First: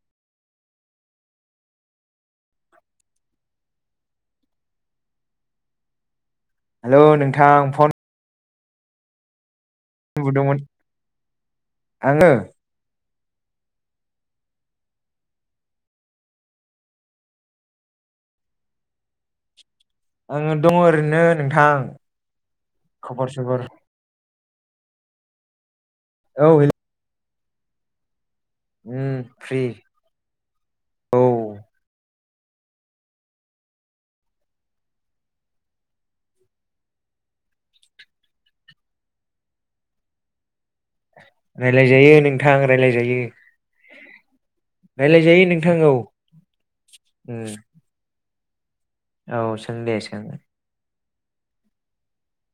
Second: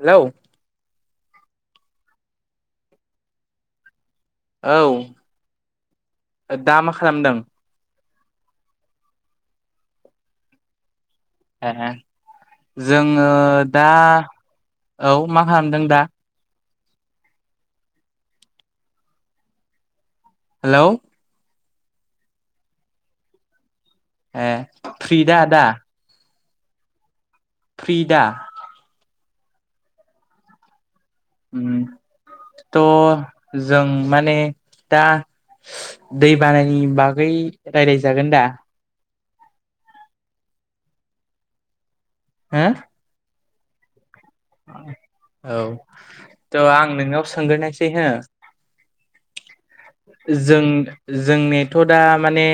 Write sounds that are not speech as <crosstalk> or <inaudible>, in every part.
Hello औ दा मा हेलौ खालामदों? नोंथां फन उन्दुदोंमोन। ए जों- ङो दा औ मा खालामदों दा? आङो दङ' हेलौ ओरैनो नोंथां, खबर-सबर ओ फ्रिदा दा? औ हेलौ फ्रि दा? उम फ्रि। औ त' जों माने दा दै बानानि बागै रायलायजागोन दा? रायलायजायो हो नोंथां रायलायजायो। रायलायजायो औ नोंथां त' आं नोंनाव उम सोंग्रोनायसै हो औ सों दे सों जों जोंनिथ' दा माने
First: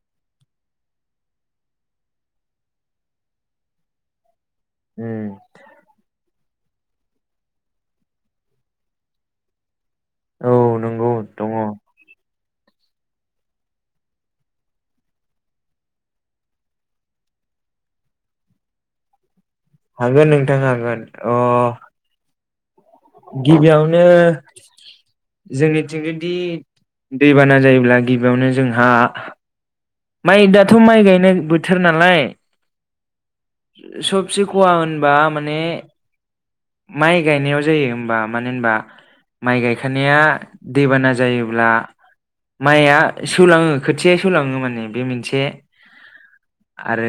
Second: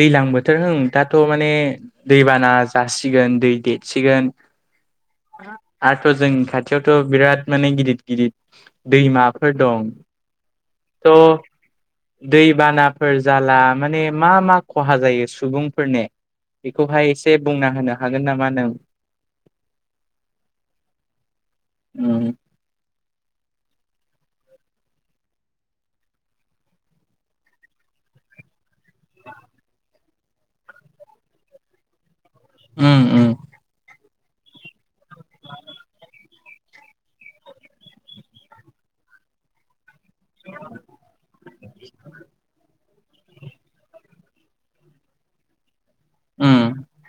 दैलां बोथोर होम दाथ' माने दैबाना जासिगोन दै देतसिगोन उम दाथ' जों खाथियावथ' बिराद माने गिदित-गिदित दैमाफोर दं औ नंगौ त' दङ दैबानाफोर जाला माने मा मा खहा जायो सुबुंफोरनि बेखौहाय एसे बुंना होनो हागोन नामा नों? हागोन नोंथां हांगोन अ उम गिबियावनो जोंनिथिं जुदि दैबाना जायोब्ला गिबियावनो जोंहा माइ दाथ' माइ गायनाय बोथोर नालाय उम उम सबसे खहा होनबा माने माइ गायनायाव जायो होमबा मानो होनबा माइ गाय गायखानाया दैबाना जायोब्ला माइआ सेवलाङो खोथियाया सेवलाङो माने बे मोनसे उम आरो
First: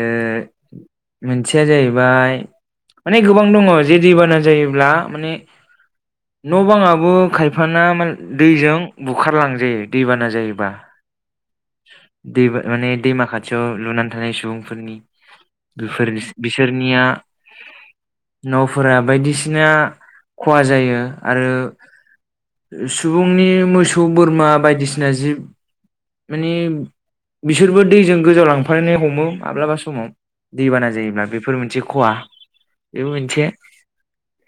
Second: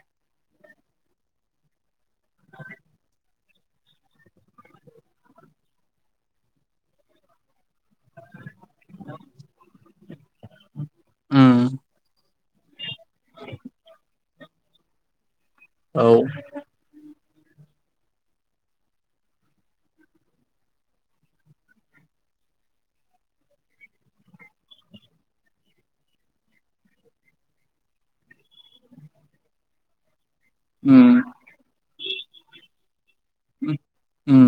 मोनसेया जाहैबाय माने गोबां दङ जे दैबाना जायोब्ला न' बाङाबो खायफाना दैजों बुखारलांजायो दैबाना जायोबा। उम दै माने दैमा खाथियाव लुनानै थानाय सुबुंफोर बिफोर बिसोरनिया न'फोरा बायदिसिना सिना खहा जायो आरो सुबुंनि मोसौ बोरमा बायदिसिना जिब माने बिसोरबो दैजों गोजाव लांफनो हमो माब्लाबा समाव दैबाना जायोब्ला बेफोर मोनसे खहा बेबो मोनसे उम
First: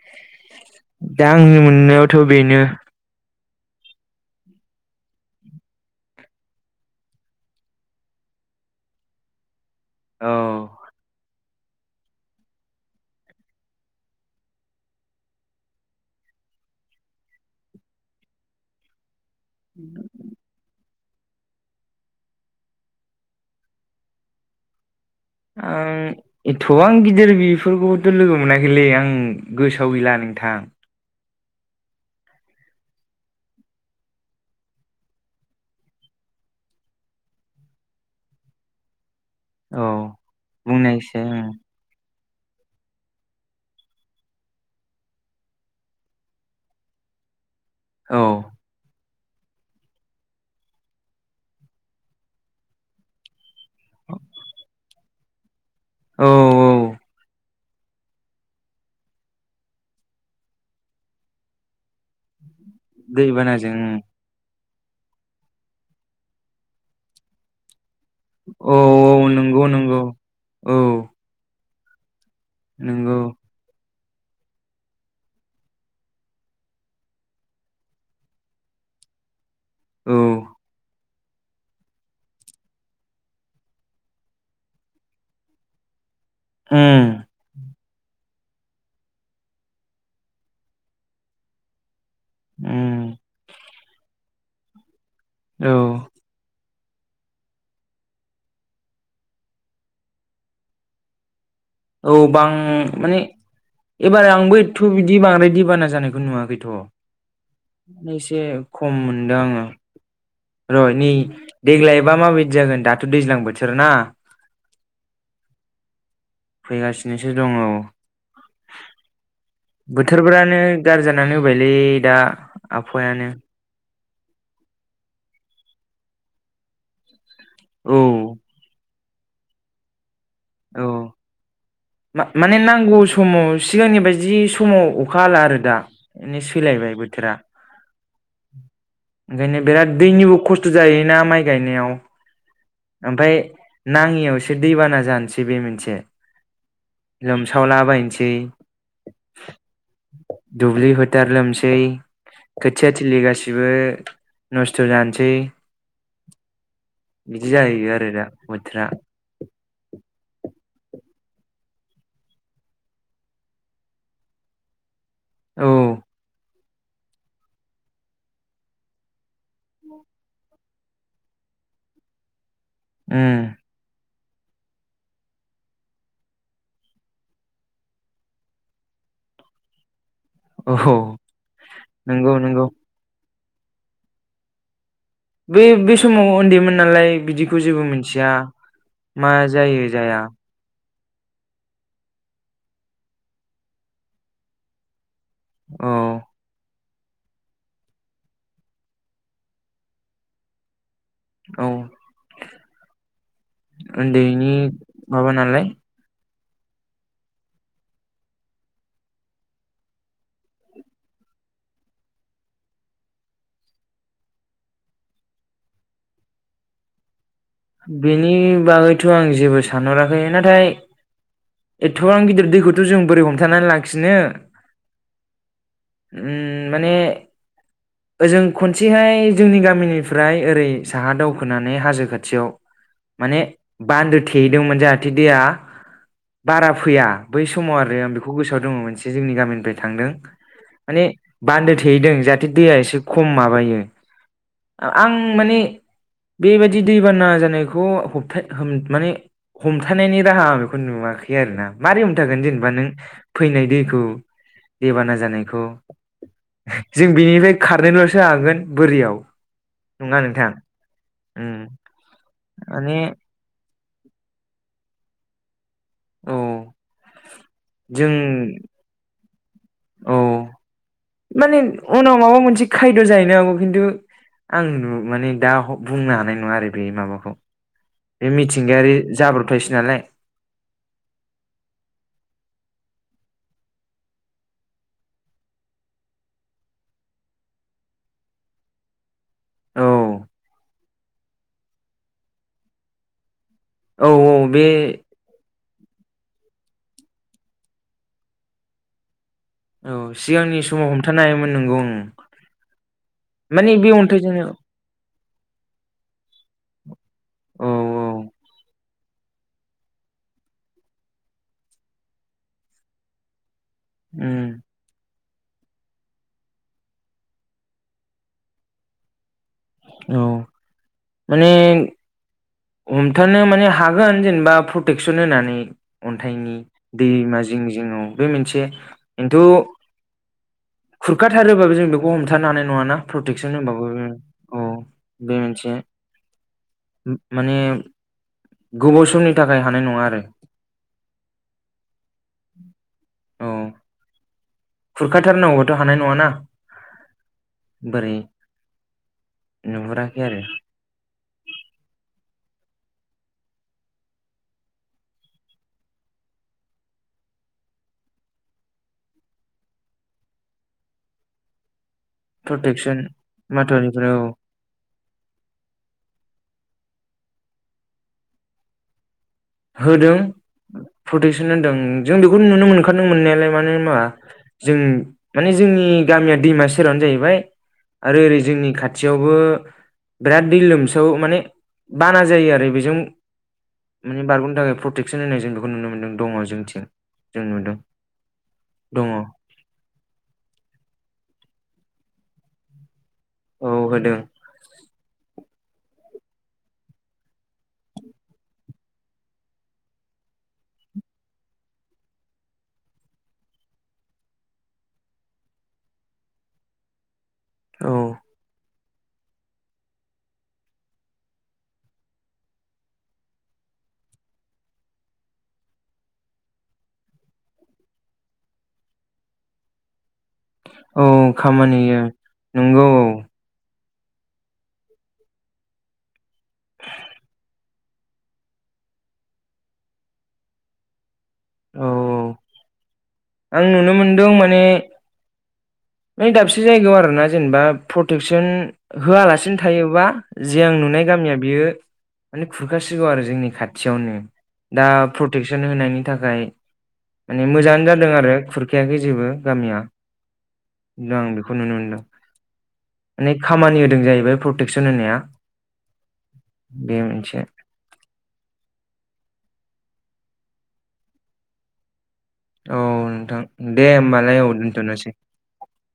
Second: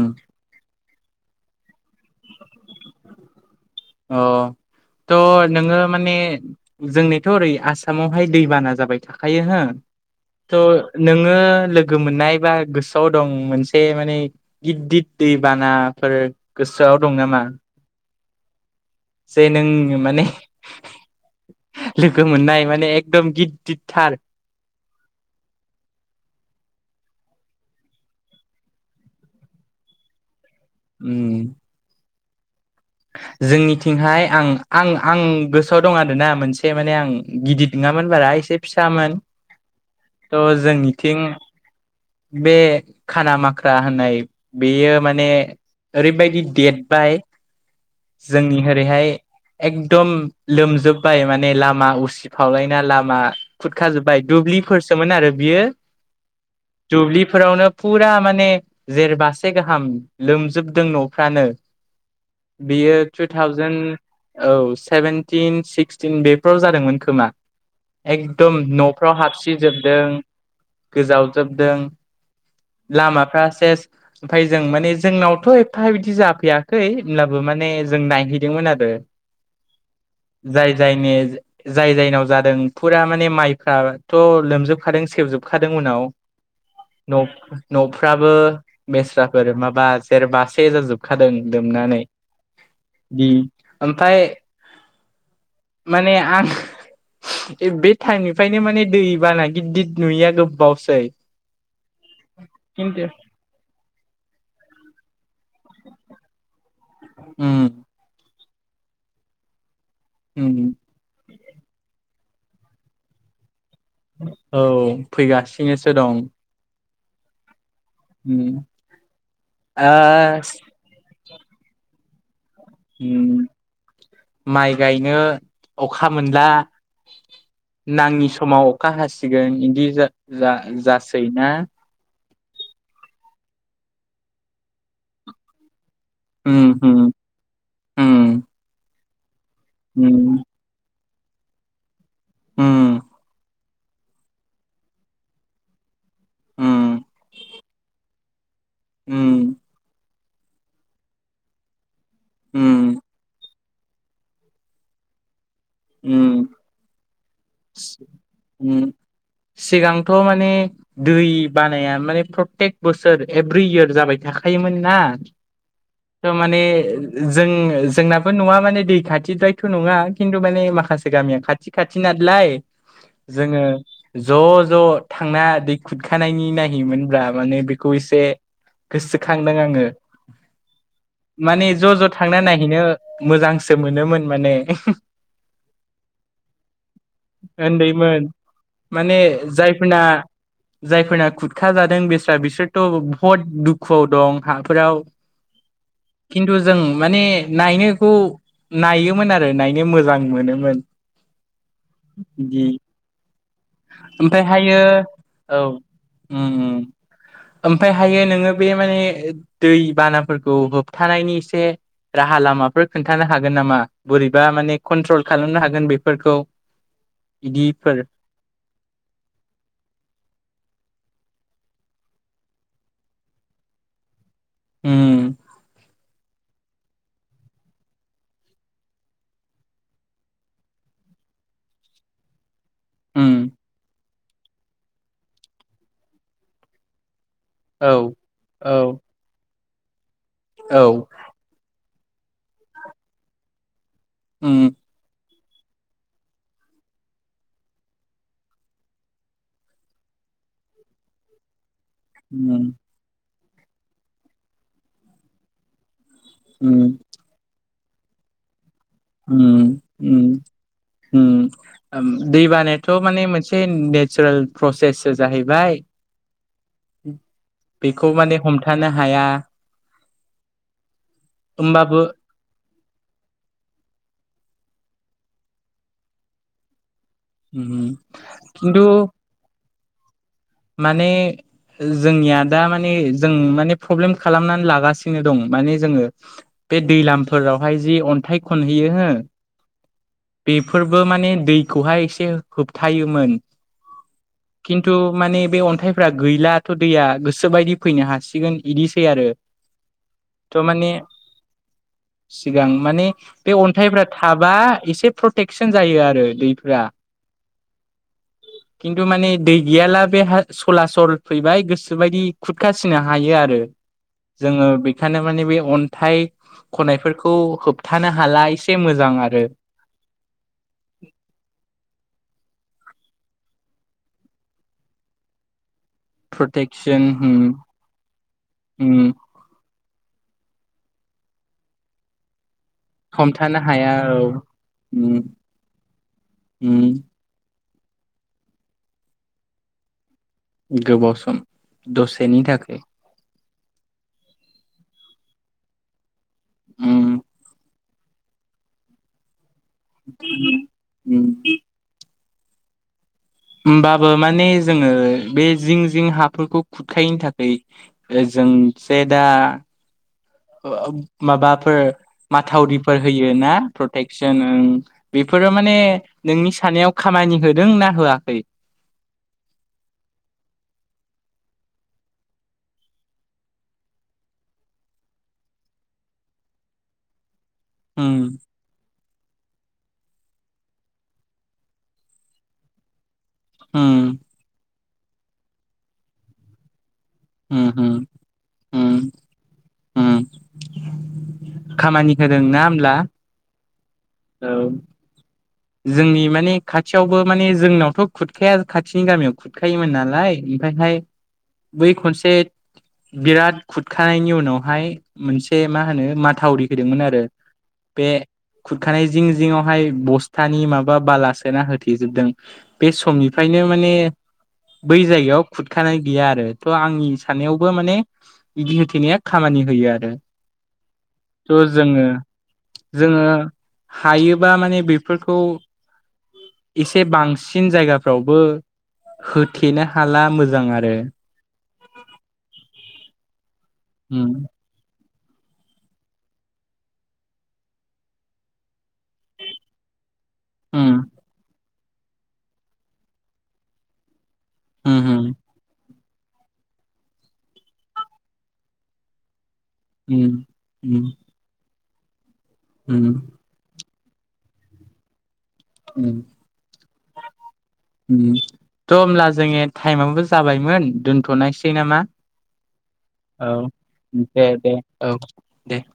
दा आंनि मोननायावथ' बेनो अ त' नोङो माने जोंनिथ' ओरै आसामावहाय दैबाना जाबाय थाखायो हो। औ त' नोङो लोगो मोननाय बा गोसोआव दं मोनसे माने गिदिद दै बानाफोर गोसोआव दं नामा? जे नों माने लोगो मोननाय माने एकदम गिददिदथार आं एथ'बां गिदिर बेफोरखौथ' लोगो मोनाखैलै आं गोसोआव गैला नोंथां। उम <inaudible> जोंनिथिंहाय आं आं आं गोसोआव दं आरोना मोनसे माने आं गिदिद नोङामोन बारा एसे फिसामोन औ त' जोंनिथिं बुंनायसै बे खाना माख्रा होननाय बेयो माने ओरैबायदि देरबाय औ जोंनि ओरैहाय एकदम लोमजोब्बाय माने लामा उसिफावलायना लामा खुरखाजोब्बाय। दुब्लिफोरसोमोन आरो बियो औ औ दुब्लिफोरावनो फुरा माने जेरबासे गाहाम लोमजोबदों न'फ्रानो। बियो टु दैबानाजों थावजेन औ सेभेनटिन सिक्सटिन बेफोराव जादोंमोन खोमा! एकदम औ न'फ्राव औ नंगौ नंगौ हाबसिजोबदों औ गोजावजोबदों नंगौ लामाफ्री सेब ओमफाय जों माने जोंनावथ' एफ्फा बिदि जाफैयाखै होनब्लाबो माने जों नायहैदोंमोन आरो औ जाय जायनो जायजायनाव जादों फुरा माने माइफ्राथ' लोमजोबखादों सेबजोबखादों उनाव उम न' फो न'फ्राबो बेस्राफोर माबा जेरबासे जाजोबखादों लोमनानै। उम बि ओमफ्राय - औ माने आं बे टाइमनिफ्रायनो माने दैबाना गिदिद नुयिया गोबावसै। औ बां खिन्थु माने एबारे आंबो थ' बिदि बांद्राय दिबाना जानायखौ नुवाखैथ'! उम एसे खम मोनदों आंङो उम र' नै देग्लाय बा माबायदि जागोन दाथ' दैज्लांबो औ फैगासिनोसो दं। फैगासिनोसो दङ औ। उम ओ बोथोरफोरानो गाज्रि जानानै होबायलै दा आफायानो उम माइ गायनो अखा मोनला औ नाङि समाव अखा हासिगोन इदि जा-जा-जासै ना मा-माने नांगौ समाव सिगांनि बायदि समाव अखा हाला आरो दा। माने उम सोलायबाय उम बोथोरा। ओंखायनो बिराद दैनिबो उम खस्थ' जायोना माइ गायनायाव उम ओमफ्राय नाङियावसो दैबाना जानोसै बे मोनसे। उम लोमसावलाबायनोसै ओम। दुब्लि फोथार लोमसै खोथिया उम थिलि गासि बो नस्थ' जानोसै, ओम बिदि जाहैयो आरो दा ओम बोथोरा सिगां थ' माने दै बानाया माने प्रतेक बोसोर एभ्रि इयार जाबाय थाखायोमोन ना औ खो माने ओ जों- जोंनाबो न'आ माने दै खाथि द्रायथ' नङा खिन्थु माने माखासे गामिया खाथि-खाथिनालाय उम जोंङो ज'-ज' थांना दै खुरखानायनि नायहैयोमोनब्ला माने बेखौ एसे गोसोखांदों आङो औ माने ज' ज' नंगौ थांना नंगौ नायहैनो मोजांसो मोनोमोन माने। बे बे समाव उन्दैमोन नालाय बिदिखौ जेबो उन्दैमोन मिथिया। माने मा जायो जायफोरना जाया जायफोरना खुरखा जादों बेस्रा बिसोरथ' बहुत दुखुआव दं हाफोराव। औ खिन्थु जों माने नायनोखौ नायोमोन आरो नायनो मोजां मोनोमोन औ बि ओमफ्राय उन्दैनि हायो माबा औ नालाय उम उम ओमफफ्राय हायो नोङो बे माने दै बानाफोरखौ होबथानायनि एसे राहा लामाफोर खोन्थानो हागोन नामा बोरैबा माने कन्ट्रल खालामनो हागोन बेफोरखौ? इदिफोर बेनि बागैथ' आं जेबो सानहराखै नाथाय एथ'बां गिदिर दैखौथ' जों बोरै हमथानानै लाखिनो उम उम माने ओजों खनसेहाय जोंनि गामिनिफ्राय ओरै साहा दावखोनानै हाजो खाथियाव उम माने बान्दो थेहैदोंमोन जाहाथे दैया बारा फैया। बै समाव औ आरो आं बेखौ गोसोआव दङ औ मोनसे जोंनि गामिनिफ्राय थांदों औ माने बान्दो थेदों जाहाथे दैया एसे खम माबायो उम आं माने बेबायदि दैबाना जानायखौ होबथा माने हमथानायनि राहा आं बेखौ नुवाखै आरो ना। मारै हमथागोन जेनेबा उम नों फैनाय दैखौ दैबाना जानायखौ उम बे खारनोल'सो हागोन। बोरियाव उम नङा उम नोंथां उम दै बानायाथ' माने मोनसे नेचारेल प्रसेसो जाहैबाय औ। बेखौ जों माने हमथानो हाया। औ माने होमबाबो उनाव माबा मोनसे खायद' जाहैनो हागौ खिन्थु आं नु माने दा बुंनो हानाय नङा आरो बे माबाखौ। उम बे मिथिंगायारि खिन्थु जाब्रबथायसै नालाय। माने जोंनिया दा माने जों माने प्रब्लेम खालामनानै लागासिनो दं माने जोङो बे दैलामफोरावहाय जि अन्थाइ खनहैयो हो? औ बेफोरबो माने दैखौहाय एसे होबथायोमोन। औ औ बे खिन्थु माने बे अन्थाइफ्रा गैलाथ' दैया गोसोबायदि फैनो हासिगोन बिदिसै आरो। औ सिगांनि थ' समाव माने हमथानो हायोमोन नोंगौं। सिगां माने बे अन्थाइफ्रा थाबा एसे प्रटेकसन जायो आरो दैफ्रा। औ खिन्थु माने दै गिया लाभ बे सलासल फैबाय गोसोबायदि खुरखासिनो हायो आरो। उम जोङो बेखायनो माने बे अन्थाइ खनायफोरखौ होबथानो हाला एसे मोजां आरो। औ माने हमथानो माने हागोन जेनेबा प्रटेकसन होनानै। अन्थाइनि प्रटेकसन दैमा उम जिं जिङाव बे मोनसे उम खिन्थु खुरखाथारोबाबो जों बेखौ हमथानो हानाय नङ ना प्रटेकसन हमथानो होनबाबो हाया औ उम बे मोनसे उम माने गोबाव समनि थाखाय हानाय नङा आरो। गोबाव सम दसेनि थाखाय खुरखाथारनांगौआथ' हानाय नङाना? उम बोरै नुहुराखै आरो <inaudible> होमबाबो माने जोङो बे जिं जिं हाफोरखौ खुरखायैनो थाखाय जोंसे दा माबाफोर माथावरिफोर प्रटेकसन होयो ना माथावरिफोराव प्रटेकसन ओ बेफोरो माने नोंनि साननायाव खामानि होदों ना होआखै? होदों प्रटेकसन होदों जों बेखौ नुनो मोनखादों मोननायालाय मानो होनबा जों माने जोंनि गामिया दैमा सेरावनो जाहैबाय उम आरो ओरै जोंनि खा थियावबो बिराद दै लोमसावो माने बाना जायो आरो बेजों उम माने बारग'नो थाखाय प्रटेकसन होनाय जों बेखौ नुनो मोनदों दङ जोंनिथिं। जों उम नुदों उम उम दङ। खामानि होदों ना होमब्ला? औ होदों औ जोंनि माने खाथियावबो माने जोंनावथ' खुरखाया खाथिनि गामियाव खुरखायोमोन नालाय ओमफ्रायहाय बै खनसे बिराद खुरखानायनि उनावहाय मोनसे मा होनो माथावरि होदोंमोन आरो औ बे खुरखानाय जिं जिंआवहाय बस थानि माबा बाला सोना होथेजोबदों बे समनिफ्रायनो माने बै जायगायाव खुरखानाय गैया आरो थ' आंनि साननायावबो माने बिदि होथेनाया खामानि होयो आरो औ थ' खामानि जोङो नंगौ औ जोङो हायोबा माने बेफोरखौ एसे बांसिन जायगाफ्रावबो होथेनो हाला मोजां आरो। औ आं नुनो मोनदों उम माने ने दाबसे जायगायाव आरोना जेनेबा प्रटेकसोन होयालासिनो थायोबा जि आं उम नुनाय गामिया बियो माने खुरखासिगौ आरो जोंनि खाथियावनो दा उम प्रटेकसन होनायनि थाखाय माने मोजाङानो जादों आरो खुरखायाखै जेबो गामिया उम उम आं बेखौ नुनो मोनदों। उम माने खामानि होदों जाहैबाय प्रटेकसन होनाया। बे मोनसे थ' होमब्ला जोङो टाइमाबो जाबायमोन दोनथ'नायसै नामा? औ नोंथां औ दे होमबालाय दे औ दे दोनथ'नोसै औ दे। <inaudible>